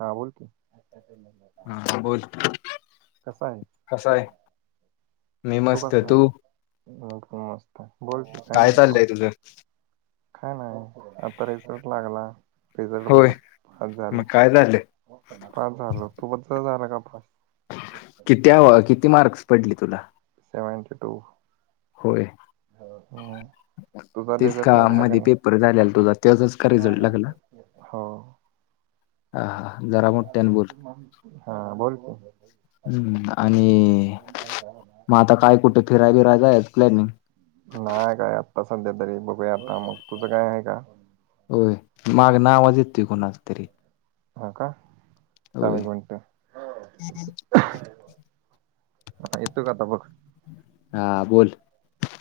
हा बोल की. हा बोल की, कसा आहे कसा आहे. मी तो मस्त कासा आहे. तू हा कुणस्थोक, बोल की काय काय म्हणतो चाललंय तुझं? काय नाही, आता रिसॉर्ट लागला, रिसॉर्ट होय बघितला, पास झालो. मग काय झालंय पाच झालो, फुकटच झाला का पास. किती आव, किती मार्क्स पडली तुला. Seventy two. होय तुझा तेच का, रिझल्ट लागला मध्ये नाही पेपर झालेला तुझा, त्याचाच का रिझल्ट लागला. हो हा-हा, जरा मोठ त्यांन बोल. हा बोलतो. हम्म आणि मग आता काय कुठे फिराय बिरायच प्लॅनिंग. नाही काय आत्ता सध्या तरी, बघूया आता, मग तुझं काय आहे का? होय, माग आवाज येतुय कोणाचा तरी. हा का, होय सामग म्हणट. ह येतो का आता बघ हा बोल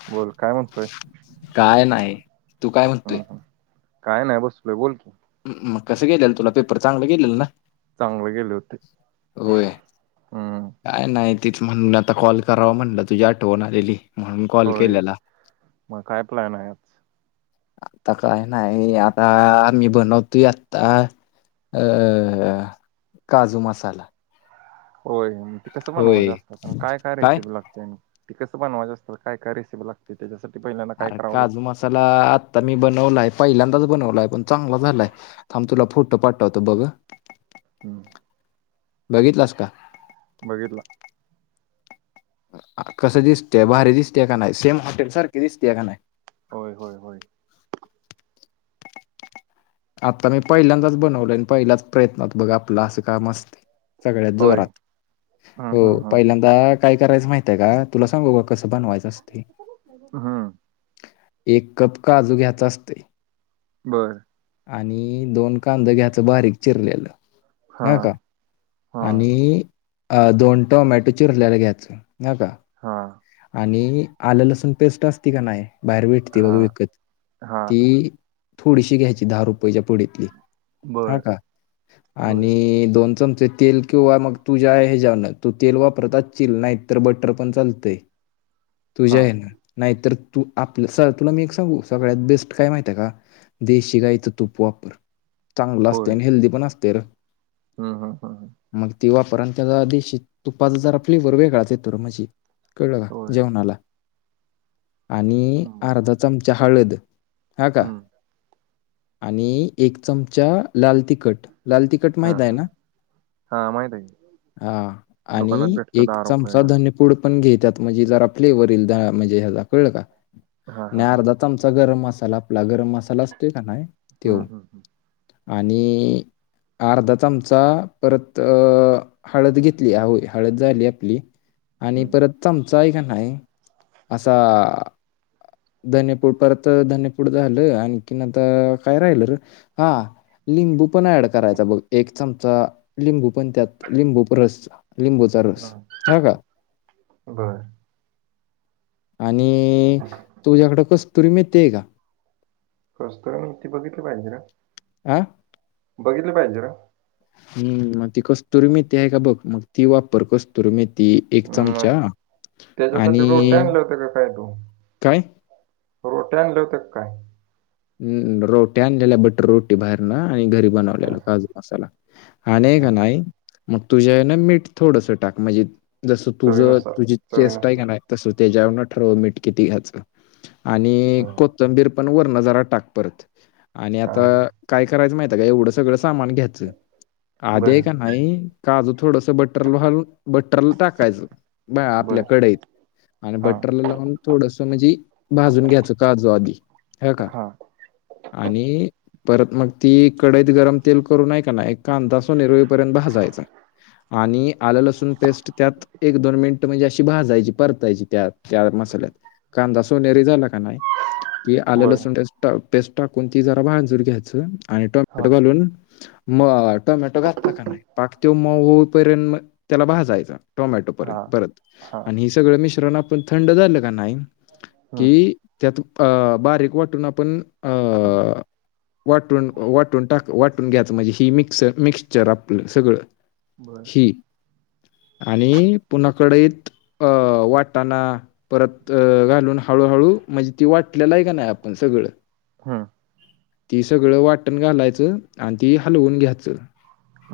बोल काय म्हणतोय काय नाही तू काय म्हणतोय हम्म, हम्म. काय नाही बसोय बोल की मग कसं गेलेल तुला पेपर चांगलं गेलेल ना चांगले गेले होते होय हम्म काय नाही तीच म्हणून आता कॉल करावा म्हणलं तुझी आठवण आलेली म्हणून कॉल होय केलेला मग काय प्लॅन आहे आज आता काय नाही आता मी बनवतोय आत्ता अ काजू मसाला होय ती कसं बनवायच होय असतं काय, काय रेसिपी लाग ते कसं बनवायं असतात काय, काय रेसिपी लागते त्याच्यासाठी पहिल्यांदा काय करावं लागतं चला आत्ता मी बनवलाय पहिल्यांदाच बनवलाय पण चांगला झालाय थांब तुला फोटो पाठतवतो होत बघ आ हम बघितलास का बघितला कसं दिसतय भारी दिसते का नाही सेम हॉटेल सारखे दिसते का नाही होय, होय, होय आता मी पहिल्यांदाच बनवलय आणि पहिलाच प्रयत्नत बघ आपलं असं काम असतंय सगळ्यात होय जोरात हम्म हो हम्म हम्म पहिल्यांदा काय करायचं माहितय का तुला सांगू का कसं बनवायचं असतय हम्म हम्म एक कप काजू घ्यायचा असतय बर आणि दोन कांदा घ्यायचं बारीक चिरलेलं हा ह का हा आणि दोन टोमॅटो चिरलेल घ्याच ह का हा आणि आलं लसूण पेस्ट असती का नाही बाहेर भेटते हा बघ विकत हा ती थोडीशी घ्यायची दहा रुपयाेच्या प पुढीतली हा बर का बर आणि दोन चमचे तेल किंवा मग तुझ्या हेज्यानं तू तेल वापरत चील नाहीत तर बटर पण चालतंय हा तुझ्या आहे ना नाहीतर तू आपलं स तुला मी एक सांगू सगळ्यात बेस्ट काय माहित आहे का देशी गायचं तूप वापर चांगलं असतय आणि हेल्दी पण असतय र ह, ह, ह मग ती वापर आणि त्याचा देशी तुपाचा जरा फ्लेवर वेगळाच येतो मझी कळलं का होय वणाला आणि बर अर्धा चम ची हळद हा का हम्म आणि एक चमचा लाल तिक कट लाल तिखट हा माहित आहे हा आहे ना हा माहित आहे की हा आणि दुकानात भेटतं एक दहा चमचा रुपयाला धने पू पुड पण घे त्यात म्हणजे जरा फ्लेवर यील म्हणजे ह कळल का हा आणि हा हा अर्धा चमचा गरम मसाला आपला गरम मसाला असतोय का नाही त्यो हम, हम आणि अर्धा चमचा परत अ हळद घेतली आव हळद झाली आपली आणि हम्म परत चमचा हाय का नाही असा धनेपूड परत धनीपूड झालं आणखीन आता काय राहिल र हा लिंबू पण ऍड करायचा बघ. एक चमचा लिंबू पण त्यात लिंबू प रस लिंबुत. हा बरं. आणि तुझ्याकडं कस्तुरी मेथीय का? कस्तुरी मी इथ बघितलं पाहिजे र. आ? बघितलं पाहिजे र. हम. मग ती कस्तुरी मिती आहे का बघ मग ती वापर कस कस्तुरी मेथी एक मग चमचा. त्याच्यासाठी आणि रोट्या आणल्या होत्या का काय तू? काय? रोट्या आणल्या होत्या का काय? हम् रोटी आणलेल्या बटर रोटी बाहेर न आणि घरी बनवलेला हां, काजू. मसाला आणि का हां. नाही मग तुझ्या हे न मीठ थोडस टाक म्हणजे जसं तुझं चवीनुसार, तुझी चेस्ट आहे का चवीनुसार. नाही? तसं त्याच्यान ठरव मीठ किती घ्यायचं आणि बरं. कोथंबीर पण वर्ण जरा टाक परत आणि आता हां. काय करायचं माहिताय काय एवढं सगळं सामान घेत च आधी आहे बरं, का नाही? काजं थोडस बटर लोहाल बट्टरला टाकायचं बा आपल्या बरं. कडईत आणि हां, बट्टरला लावून थोडस म्हणजी भाजून घ्यायचं काजू आधी ह का? हां. आणि परत मग ती कडईत गरम तेल करून हाय का नाई कांदा सोनेरई पर्यंत भाजायचा. आणि आलं लसूण पेस्ट त्यात एक दोन मिनट म्हणजे अशी भाजायची परतायची त्यात त्या मसाल्यात कांदा सोनेरी झाला का नाही कि आलं बरं. लसूण त्याज पेस्ट टाकून ती जरा भांजूर घ्यायच आणि हां, टोमॅटो घालून म टोमॅटो घातला का नाही पाक त्यो मऊ होऊपर्यंत त्याला भाजायच. टोमॅटो पर्यंत हां, परत हां. आणि हे सगळं मिश्रण आपण थंड झालं का नाही? हं. कि त्यात अ बारीक वाटून आपण अं वाटून वाटून टाक वाटून घ्यायचं म्हणजे ही मिक्सर मिक्चर आपलं सगळं. बरं. ही आणि पुन्हा कढईत अ वाटाना परत घालून हळूहळू म्हणजे ती वाटलेला आहे का नाही आपण सगळं हं. ती सगळं वाटण घालायचं आणि ती हलवून घ्याचं.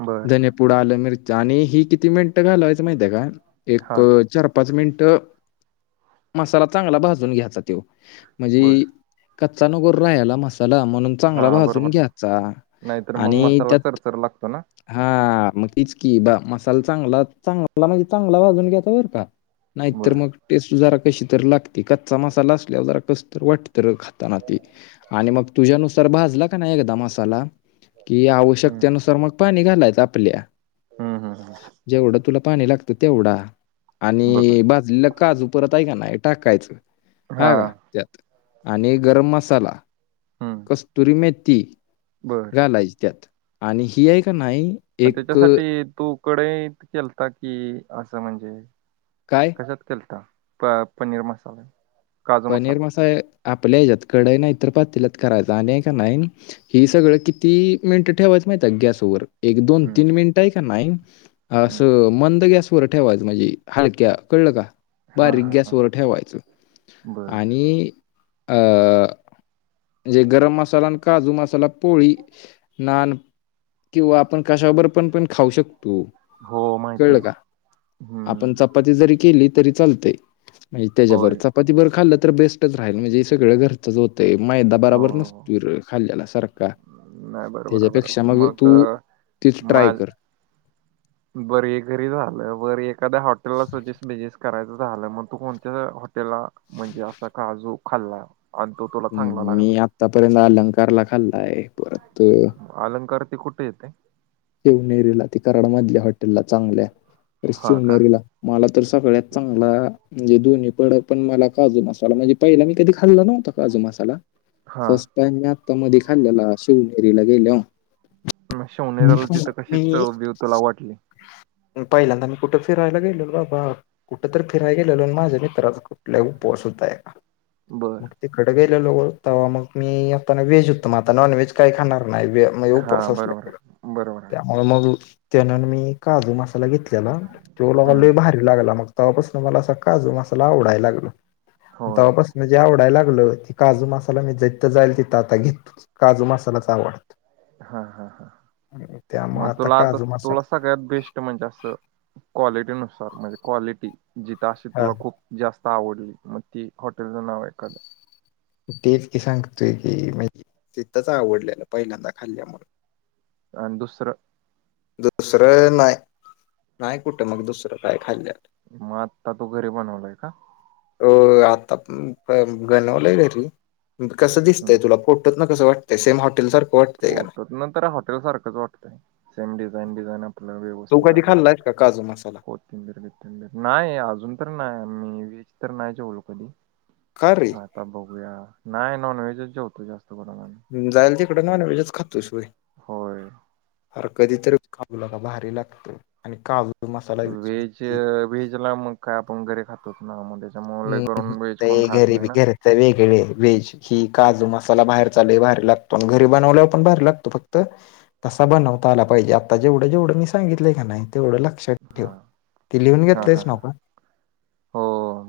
बरं. धनेपुड आलं मिरच्या आणि ही किती मिनिटं घालयचं माहितये का? एक हां, चार -पाच मिनिट - - मसाला चांगला भाजून घ्यायचा तो म्हणजे बरं. कच्चा नगोर राहायला मसाला म्हणून चांगला हां, भाजून बरोबर आहे. घ्याचा. नाहीतर मग मसाला चरचर लागतो ना? हा मग तीच की ब मसाला चांगला चांगला म्हणजे चांगला भाजून घ्याचा बर का? नाही तर बरं. मग टेस्ट जरा कशी तरी लागती कच्चा मसाला असल्यावर जरा कस तर वाटत खात आता ना ती आणि मग तुझ्यानुसार भाजला का नाही एकदा मसाला की हं. आवश्यकतेनुसार मग पाणी घालायच आपल्या. हं, हं, हं. जेवढं तुला पाणी लागतं तेवढा. बरं. आणि भाजलेला काजू परत आहे का नाही टाकायचं. हा का? हां. त्यात आणि गरम मसाला, कस्तुरी मेथी. बर. घालायच त्यात आणि हि हाय का नाही मग एक त्याच्यासाठी तु कडईत केलता कि असं म्हणजे? काय? कशात केलता प- पनीर मसाला? काजू पनीर मसाला मसाळ आपल्या ह्याच्यात कडई नाही तर पातील्यात करायचा आणि हाय का नाही हि सगळं किती मिनिटं ठेवायच माहित आहे गॅसवर? एक दोन- हम्म तीन मिनिट हाय का नाही हम्म असं मंद गॅसवर ठेवायचं म्हणजे हलक्या कळलं का? हा बारीक हा हा गॅसवर ठेवायचं. बर आणि अ म्हजे गरम मसाला आणि काजू मसाला पोळी, नान किंवा आपण कशाबर पण पण खाऊ शकतो. हो माहिती कळं आहे का? हम्म आपण चपाती जरी केली तरी चालतय. म्हजी तेज्याबर होय चपातीबर खाल्लं तर बेस्टच राहील म्हणजे ही सगळ घर चच होतय, मैदा हो बराबर नसतुय र खाल्ल्याला सारखा. नाही बरोबर आहे बरोबर त्याच्यापेक्षा मग तू अ, तेच ट्राय माझ कर. बर हे घरी झालं. बर एखादा हॉटेलला सजेस्ट- बेजेस्ट करायचं झालं मग तू कोणत्या हाॅट टेला म्हणजे असा काजू खाल्ला आणि तो त हम्म मी आत्तापर्यंत अलंकारला खाल्लाय परत अलंकार ते कुठं येतय? शिवनेरीला ते कराड मधल्या हॉटेलला चांगल्या तर हा का शिवनेरीला. मला तर सगळ्यात चांगला म्हणजे दोन्ही पड पण मला काजू मसाला म्हणजे पहिला मी कधी खाल्ला नव्हता काजू मसाला. हा फर्स्ट टाइम मी आता मधी खाल्लेला शिवनेरीला गेल्याव. मग शिवनेरीला तिथं कशीच मी चव-बिव तुला वाटली? पहिल्यांदा मी कुठ फिरायला गेलेलो बाबा, कुठं तर फिरायला गेलेलो आणि माझ्या मित्रा कुटल्या उपवास होता एका बर तिकड गेल्यालो तवा मग मी येताना व्हेज होतो. मग आता नॉनव्हेज काही खाणार नाही, व्ह हा बरोबर हाय- बरोबर हाय. मग-मग तेन आणि मी काजू मसाला घेतल्याला. त्यो मला मग हम्म लय भारी लागला. मग तवापसन मला असा काजू मसाला आवडायला लागला होय तवापस म्हणजे आवडायला लागलं की काजू मसाला मी जिथं जाईल तिथं आता घेतो. काजू मसालाच आवडतो. हा -हा- हा म त्यामुळे तुला आता काजू तुला मसाला सग बेस्ट म्हणजे असं क्वालिटीनुसार म्हणजे क्वालिटी जिथं अशी हा तुला खूप जास्त आवडली मग ती हॉटेलचं नाव एखादं. म तेच की सांगतोय की तिथंच आवडल्याल पहिल्यांदा खाल्ल्यामुळ. आणि दुसरं? दुसरं नाही, नाही कुठं मग दुसरं काय खाल्ल्याल. मग आत्ता तू घरी बनवलाय का? होय आता बन- बनवलंय घरी. कसं हम्म. दिसतय तुला फोटोतन कसं वाटतय सेम हॉटेलसारखं? फोटोतन तर हॉटेल सारखंच वाटतंय सेम डिझाईन बिझाईन आप पल तू व्यवस्थित कधी आगदी खाल्लायस का काजू मसाला होत र्य [unintelligible] नाही अजून तर नाही आम्ही व्हेज तर नाही जेवलो कधी. का रे? आता बघूया, नाही नॉन व्हेजच जेवतोय जास्त करून आम्ही. जाईल तिकड नॉन व्हेजच खातोस व्हय. होय अर कधीतरी खातो लेका भारी लागत आणि काजू मसाला व्हेज हम्म व्हेजला मग काय आपण घरी खा तोच ना म त्याच्यामुळ लई करून वेज कोण खात नाही ना. सगळी कडे वेज. ही काजू मसाला बाहेरचा लई भारी लागतो आणि घरी बनवल्यावर पण बाहेर लागतो फक्त तसा बनवता आला पाहिजे आता जेवढं जेवढं मी सांगितलय का नाही तेवढं लाग हा, हा हा हा, आपण हो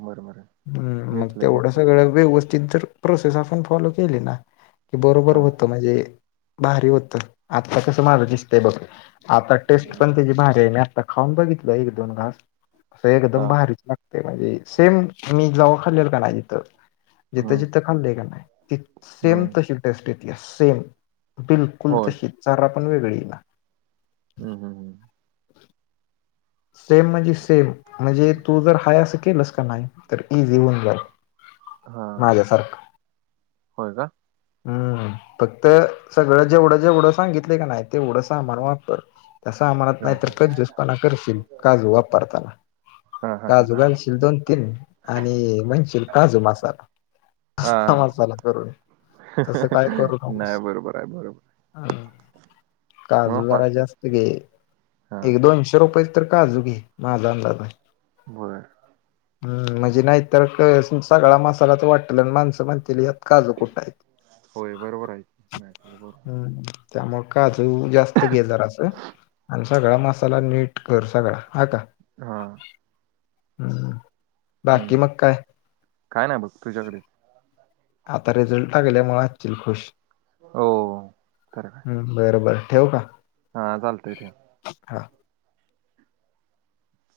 बरोबर हाय. हम् मग तेवढं सगळं व्यवस्थित तर प्रोसेस आपण फॉलो केली ना. की बरोबर हा होत म्हणजे, भारी होतं, आता कसं माझं दिसतंय बघ. आता टेस्ट पण त्याजी भारी आहे मी आता खाऊन बघितलं एक दोन घास. असं हा एकदम भारीच लागतय म्हणजे सेम मी जवा खाल्लेल का नाही तिथं जिथं हम्म जिथं खाल्ले का नाही, ति सेम हम्म तशी टेस्ट येत्या सेम. बिलकुल होय तशी जरा पण वेगळी ईना. हम्म हम्म हम. सेम म्हणजे सेम म्हणजे तू जर हाय असं केलस का नाही. तर इझी होऊन जाईल, हा माझ्यासारखं. होय का हम्म. फक्त, सगळं जेवढं जेवढं सांगितलं का नाही तेवढं समान वापर. त्या सामानात हा नाही तर हा क्जूसपणा करशील काजू वापरताना. हा हा काजू हा घालशील दोन तीन, आणि म्हणशील काजू मसाला. हा मासाला करून, तसं काय करू नाही नकोस. बरोबर आहे बरोबर हा, मग काजू पा जरा जास्त घे, हा एक दोनशे रुपय तर काजू घे माझा अंदाज हाय. बरं. हम् म्हणजे नाही तर क सगळा मसालाच वाटल अन् माणसं म्हण तील यात काजू कुठ आहे, होय बरोबर आहे नाही तर बरोबर हम्. त्यामुळे काजू जास्त घे जरास, आणि सगळा मसाला नीट कर सगळा हा का? हा. हम्, बाकी हम्म मग काय? काय नाय बघ तुझ्याकडे? आता रिझल्ट लागल्यामुळ आचील खुश. हो, खर का? हम्म बर बर ठेऊ का? हा चालतय ठेव. हा.